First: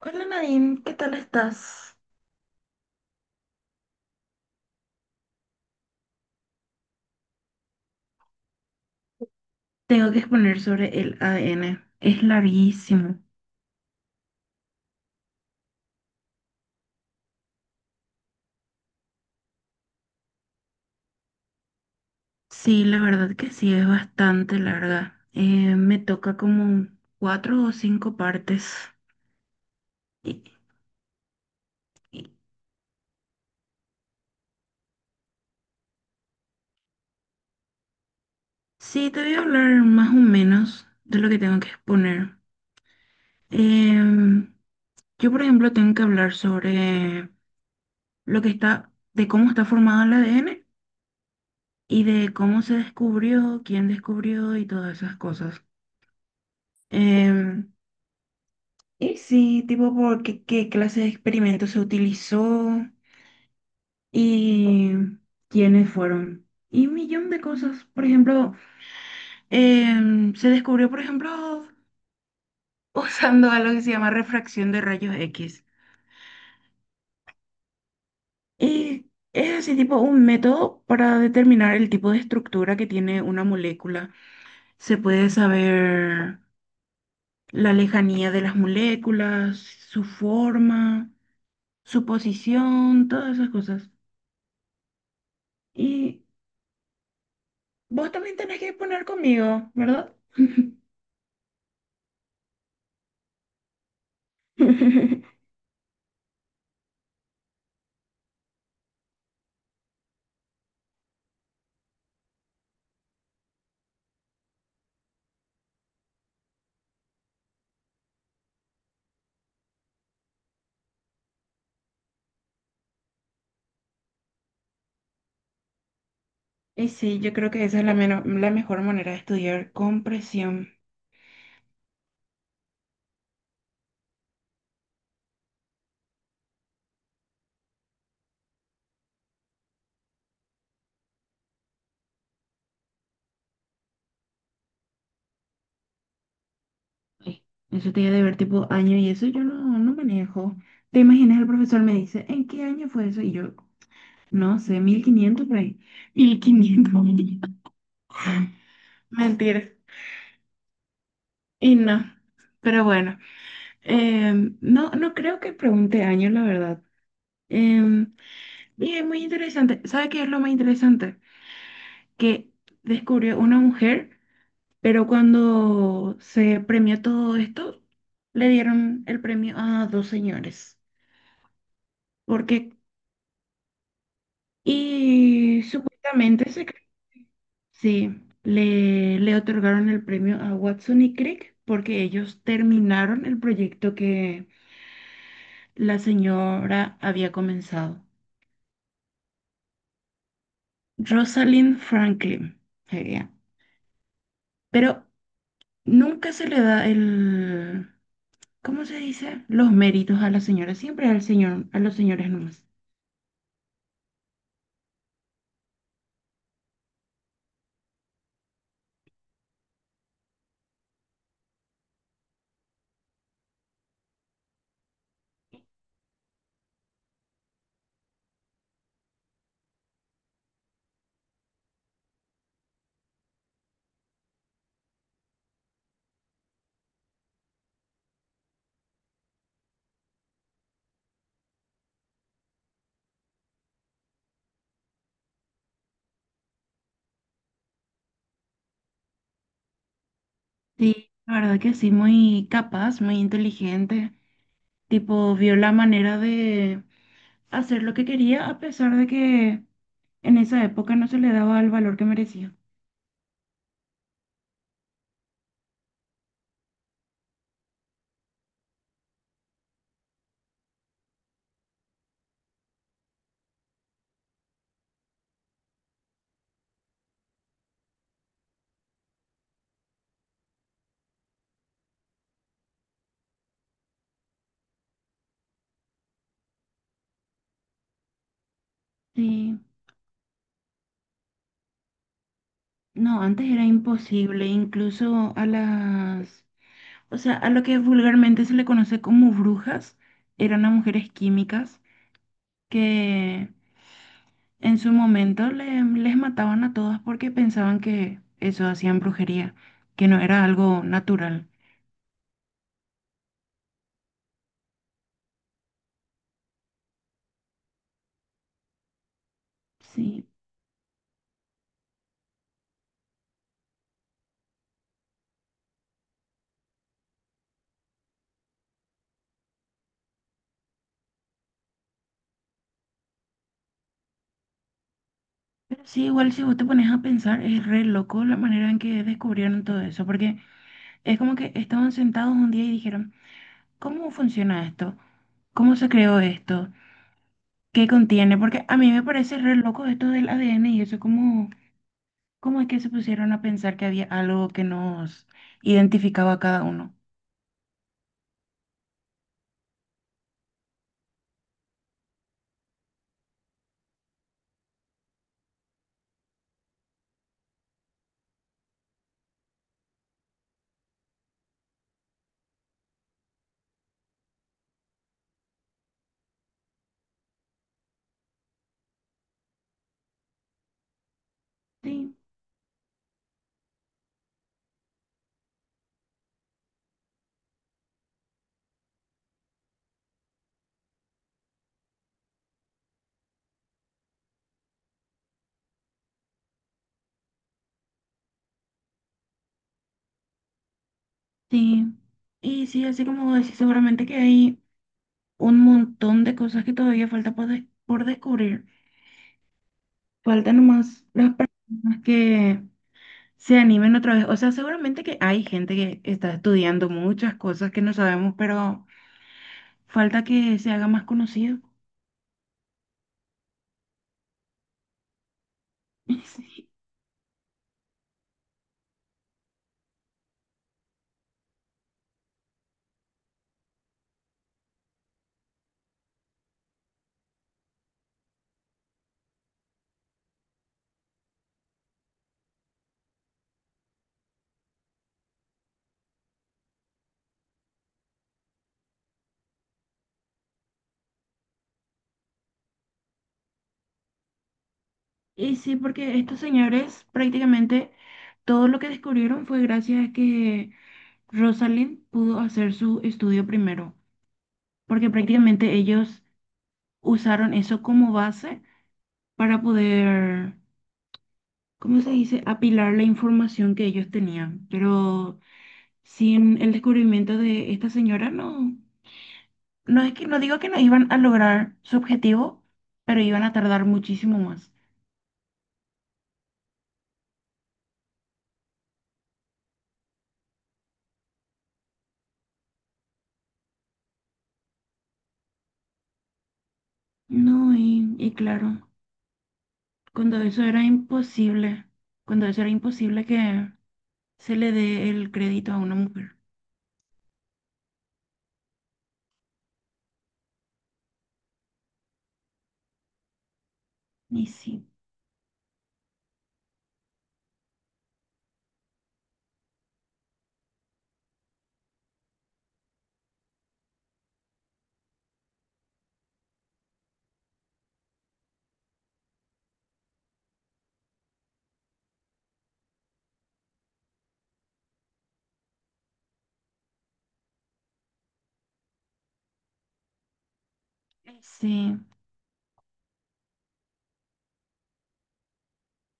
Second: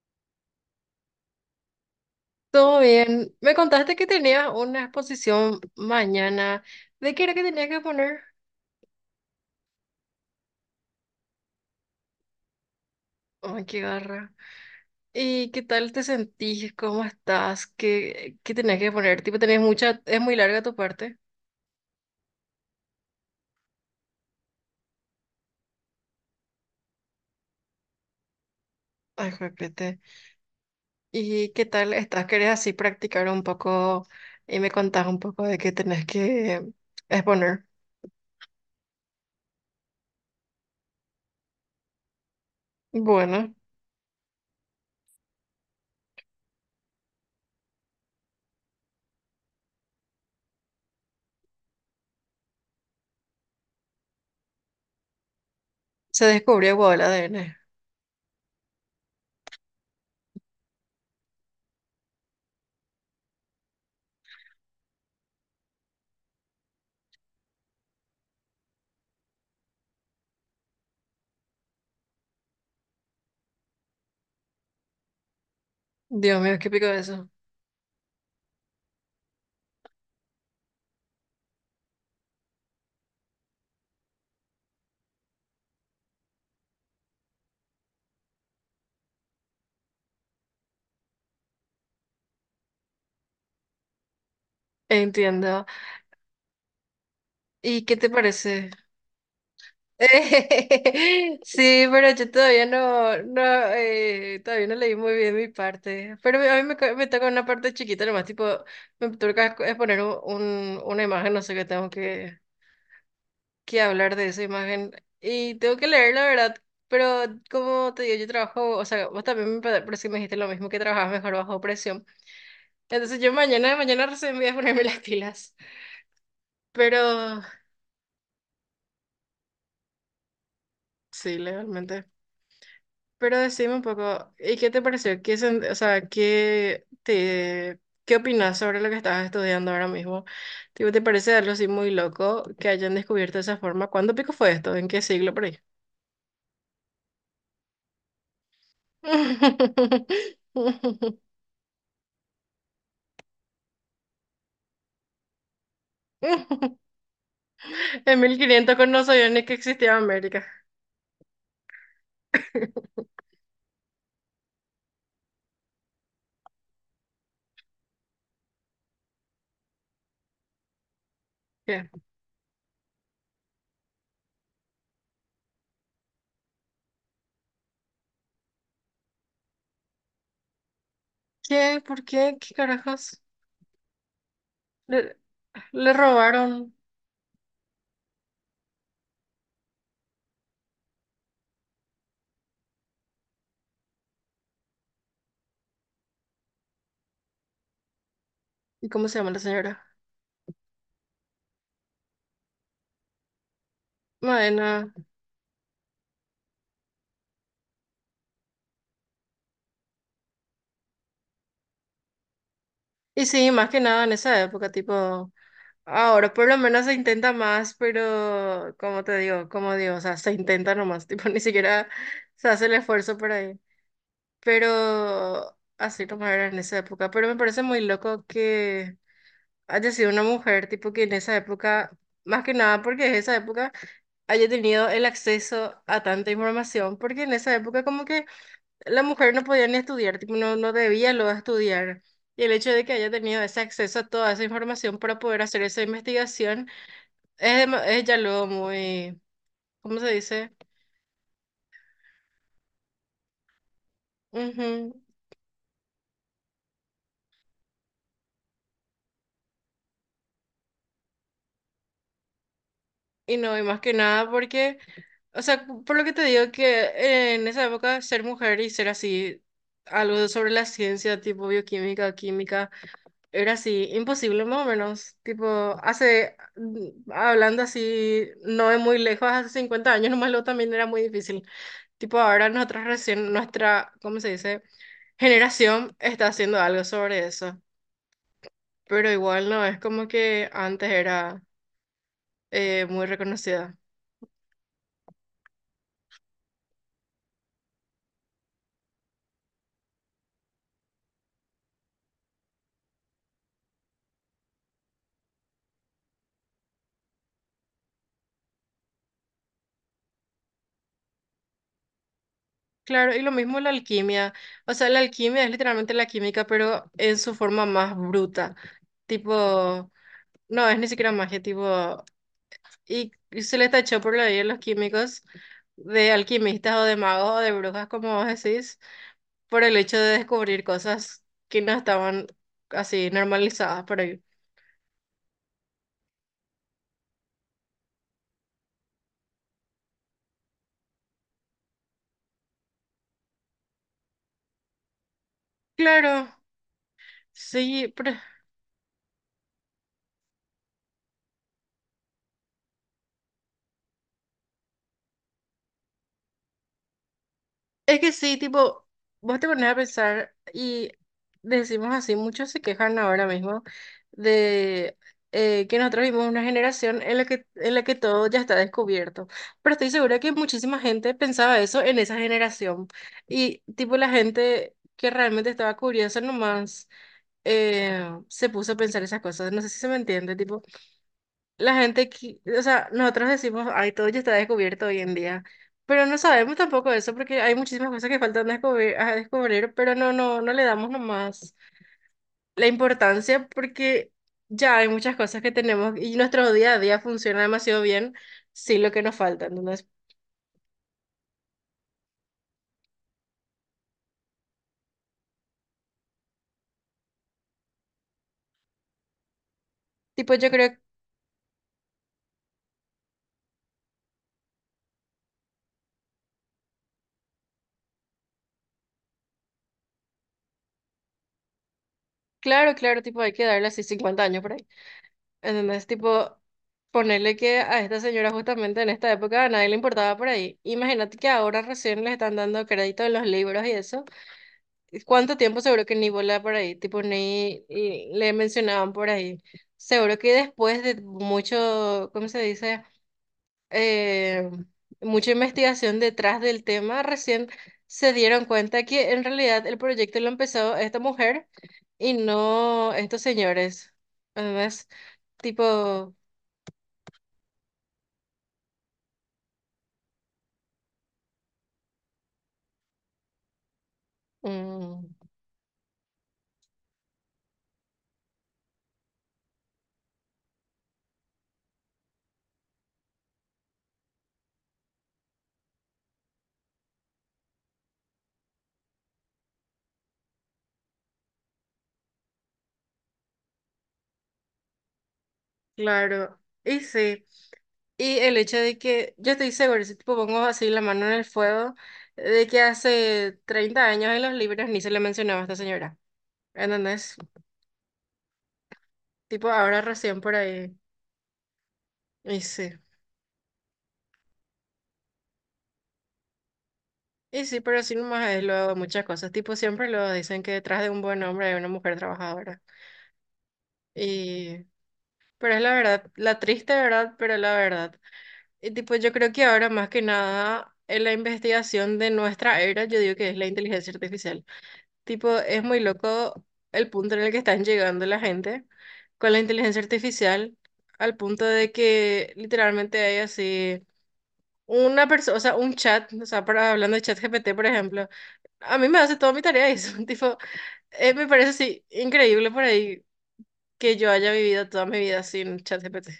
Hola Nadine, ¿qué tal estás? Todo bien. Me contaste que tenías una exposición mañana. ¿De qué era que tenías que poner? Tengo que exponer sobre el ADN. Es larguísimo. Ay, qué garra. ¿Y qué tal te sentís? ¿Cómo estás? ¿Qué tenías que poner? Tipo, tenés mucha, es muy larga tu parte. Sí, la verdad que sí, es bastante larga. Me toca como cuatro o cinco partes. Ay, repete. Y, ¿Y qué tal estás? y- ¿Querés así practicar un poco y me contás un poco de qué tenés que exponer? sí, te voy a hablar más o menos de lo que tengo que exponer. Bueno, Em, yo, por ejemplo, tengo que hablar sobre lo que está, de cómo está formado el ADN y de cómo se descubrió, quién descubrió y todas esas cosas. se descubrió igual el ADN. Em, Y sí, tipo, porque qué clase de experimento se utilizó y quiénes fueron. Y un millón de cosas. Por ejemplo, se descubrió, por ejemplo, usando algo que se llama refracción de rayos X. Dios mío, qué pico eso. Y es así, tipo, un método para determinar el tipo de estructura que tiene una molécula. Se puede saber la lejanía de las moléculas, su forma, su posición, todas esas cosas. Entiendo. Y ¿Y qué te vos también tenés parece? que poner conmigo, ¿verdad? Sí, pero yo todavía no, todavía no leí muy bien mi parte. Pero a mí me, co- me toca una parte chiquita nomás, tipo, me toca es poner un- una imagen, no sé qué tengo que hablar de esa imagen. Y tengo que leer, la verdad. Pero como te digo, yo trabajo, o sea, vos también me, pa- pero sí me dijiste lo mismo, que trabajabas mejor bajo presión. Entonces yo mañana, mañana recién voy a ponerme las pilas. Y Pero sí, yo creo que esa es la, meno- la mejor manera de estudiar con presión. sí, legalmente. Pero decime un poco, ¿y qué te pareció? ¿Qué, sen- o sea, qué te, qué opinas sobre lo que estás estudiando ahora mismo? Tipo, ¿te parece algo así muy loco que hayan descubierto esa forma? ¿Cuándo pico fue esto? ¿En qué siglo por ahí? Ay, eso te iba a deber tipo año y eso yo no, no manejo. ¿Te imaginas? El profesor me dice, ¿en qué año fue eso? Y yo, no sé, 1500 por ahí. 1500, En 1500 con no sabía ni que mentira. existía América. Y no. Pero bueno, no, no creo que pregunte años, la verdad. Em, y es muy interesante. ¿Sabe qué es lo más interesante? ¿Qué? Que descubrió una mujer, pero cuando se premió todo esto, le dieron el premio a dos señores. ¿Qué? ¿Por qué? ¿Qué Porque, carajos? Le, y le supuestamente se, robaron. cre- sí, le otorgaron el premio a Watson y Crick porque ellos terminaron el proyecto que la señora había comenzado. ¿Y cómo se llama la señora? Rosalind Franklin sería. Bueno, Pero nunca se le da el ¿cómo se dice? Los méritos a la señora, siempre al señor, a los señores nomás. y sí, más que nada en esa época, tipo. Ahora por lo menos se intenta más, pero como te digo, como digo, o sea, se intenta nomás, tipo, ni siquiera se hace el esfuerzo por ahí. Pero así como era en esa época. Pero me parece muy loco que haya sido una mujer, tipo, que en esa época, más que nada porque en esa época haya tenido el acceso a tanta información, porque en esa época como que la mujer no podía ni estudiar, tipo, no debía luego estudiar. Y el hecho de que haya tenido ese acceso a toda esa información para poder hacer esa investigación es, dema- es ya luego muy, ¿cómo se dice? Sí, la verdad que sí, muy capaz, muy inteligente. Ujú. Tipo, vio la manera de hacer lo que quería a pesar de que en esa época no se le daba el valor que merecía. Y no, y más que nada porque, o sea, por lo que te digo que en esa época ser mujer y ser así, algo sobre la ciencia, tipo bioquímica, o química, era así, imposible más o menos. Tipo, hace, hablando así, no es muy lejos, hace 50 años nomás lo también era muy difícil. Tipo, ahora nosotros recién, nuestra, ¿cómo se dice? Generación está haciendo algo sobre eso. Pero igual Sí, no, es como que antes era muy no, antes era reconocida. imposible, incluso a las, o sea, a lo que vulgarmente se le conoce como brujas, eran a mujeres químicas que en su momento le- les mataban a todas porque pensaban que eso hacían brujería, que no era algo natural. Claro, y lo mismo la alquimia. O sea, la alquimia es literalmente la química, pero en su forma más bruta. Tipo, Sí, no, es ni siquiera magia, tipo, y se le tachó por la vida a los químicos de alquimistas o de magos o de brujas, como vos decís, por el hecho de descubrir cosas que no estaban así normalizadas por ahí. pero sí, igual si vos te pones a pensar, es re loco la manera en que descubrieron todo eso, porque es como que estaban sentados un día y dijeron, ¿cómo funciona esto? ¿Cómo se creó Claro, esto? ¿Qué sí, pero contiene? Porque a mí me parece re loco esto del ADN y eso, ¿cómo, cómo es que se pusieron a pensar que había algo que nos identificaba a cada uno? es que sí, tipo, vos te pones a pensar y decimos así, muchos se quejan ahora mismo de que nosotros vivimos una generación en la que todo ya está descubierto. Pero estoy segura que muchísima gente pensaba eso en esa generación. Y tipo la gente que realmente estaba curiosa nomás se puso a pensar esas cosas. No sé si se me entiende, tipo. La gente, Sí, qui- o sea, nosotros decimos, ay, todo ya está descubierto hoy en día, pero no sabemos tampoco eso porque hay muchísimas cosas que faltan descubrir, a descubrir, pero no le damos nomás la importancia porque ya hay muchas cosas que tenemos y nuestro día a día funciona demasiado bien sin lo que nos falta, ¿entendés? sí, y sí, así como vos decís, seguramente que hay un montón de cosas que todavía falta por, des- por descubrir. Tipo, yo Faltan creo, nomás las personas que se animen otra vez. O sea, seguramente que hay gente que está estudiando muchas cosas que no sabemos, pero falta que se haga más conocido. claro, claro, tipo, hay que darle así 50 años por ahí, ¿entendés? Y Tipo, sí, ponerle que a esta señora justamente en esta época a nadie le importaba por ahí. Imagínate que ahora recién le están dando crédito en los libros y eso. ¿Cuánto tiempo seguro que ni volaba por ahí? Tipo, ni y le mencionaban por ahí. Seguro que después de mucho, ¿cómo se dice? Eh, Mucha investigación detrás del tema, recién se dieron cuenta que en realidad el proyecto lo empezó esta mujer y no estos señores. Además, y sí, tipo, porque estos señores prácticamente todo lo que descubrieron fue gracias a que... Rosalind pudo hacer su estudio primero, mm, porque prácticamente ellos usaron eso como base para poder, ¿cómo se dice?, apilar la información que ellos tenían. Pero sin el descubrimiento de esta señora, no, no es que no digo que no iban a lograr su objetivo, pero iban a tardar muchísimo más. claro. Y sí. Y el hecho de que, yo estoy segura, si tipo pongo así la mano en el fuego, de que hace 30 años en los libros ni se le mencionaba a esta señora. ¿Entendés? No, y claro, Tipo ahora recién por cuando eso ahí. era imposible, Y cuando eso era sí. imposible que se le dé el crédito a una mujer. Y sí, pero así nomás es luego de muchas cosas. Tipo siempre lo dicen que detrás de un buen hombre hay una mujer trabajadora. Y Y... sí, pero es la verdad, la triste verdad, pero la verdad. Y tipo yo creo que ahora más que nada en la investigación de nuestra era, yo digo que es la inteligencia artificial. Tipo, es muy loco el punto en el que están llegando la gente con la inteligencia artificial, al punto de que literalmente hay así una persona, o sea, un chat, o sea, para, hablando de chat GPT, por ejemplo, a mí me hace toda mi tarea eso, tipo, me parece así sí. increíble por ahí que yo haya vivido toda mi vida sin chat GPT.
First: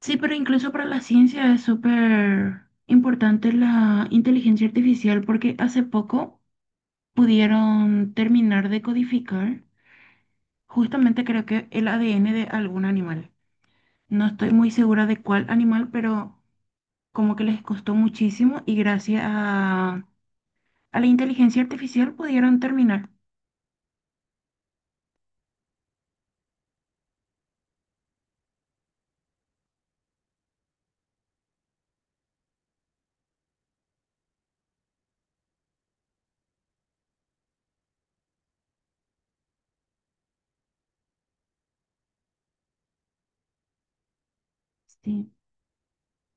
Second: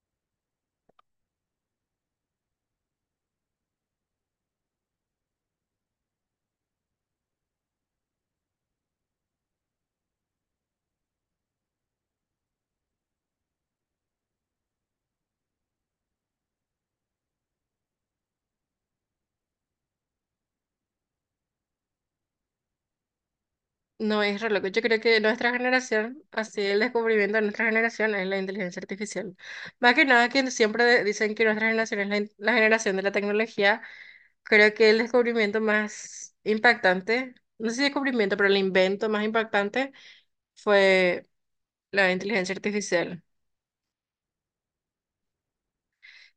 Sí, pero incluso para la ciencia es súper importante la inteligencia artificial porque hace poco pudieron terminar de codificar justamente creo que el ADN de algún animal. No estoy muy segura de cuál animal, pero como que les costó muchísimo y gracias a la inteligencia artificial pudieron terminar. No, es re loco, yo creo que nuestra generación, así el descubrimiento de nuestra generación es la inteligencia artificial. Más que nada que siempre de- dicen que nuestra generación es la, in- la generación de la tecnología. Creo que el descubrimiento más impactante, no sé si descubrimiento, pero el invento más impactante fue la inteligencia artificial. Sí,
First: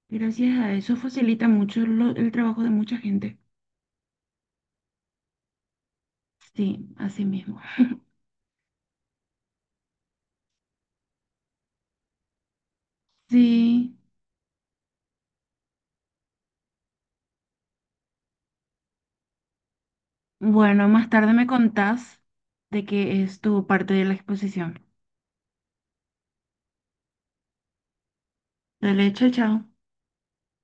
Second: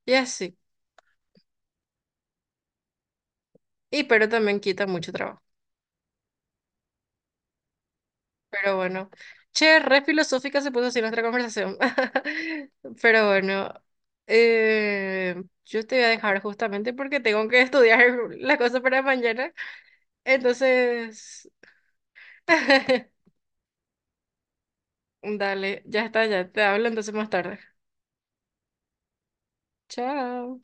Y así. gracias a eso facilita mucho lo- el trabajo de mucha gente. Y pero también quita mucho trabajo. Sí, así mismo. Pero bueno. Che, re filosófica se puso así nuestra conversación. Pero bueno. Sí. Yo te voy a dejar justamente porque tengo que estudiar la cosa para mañana. Bueno, más tarde me Entonces, contás de qué es tu parte de la exposición. dale, ya está, ya te hablo entonces más tarde. Dale, chao, chao. Chao.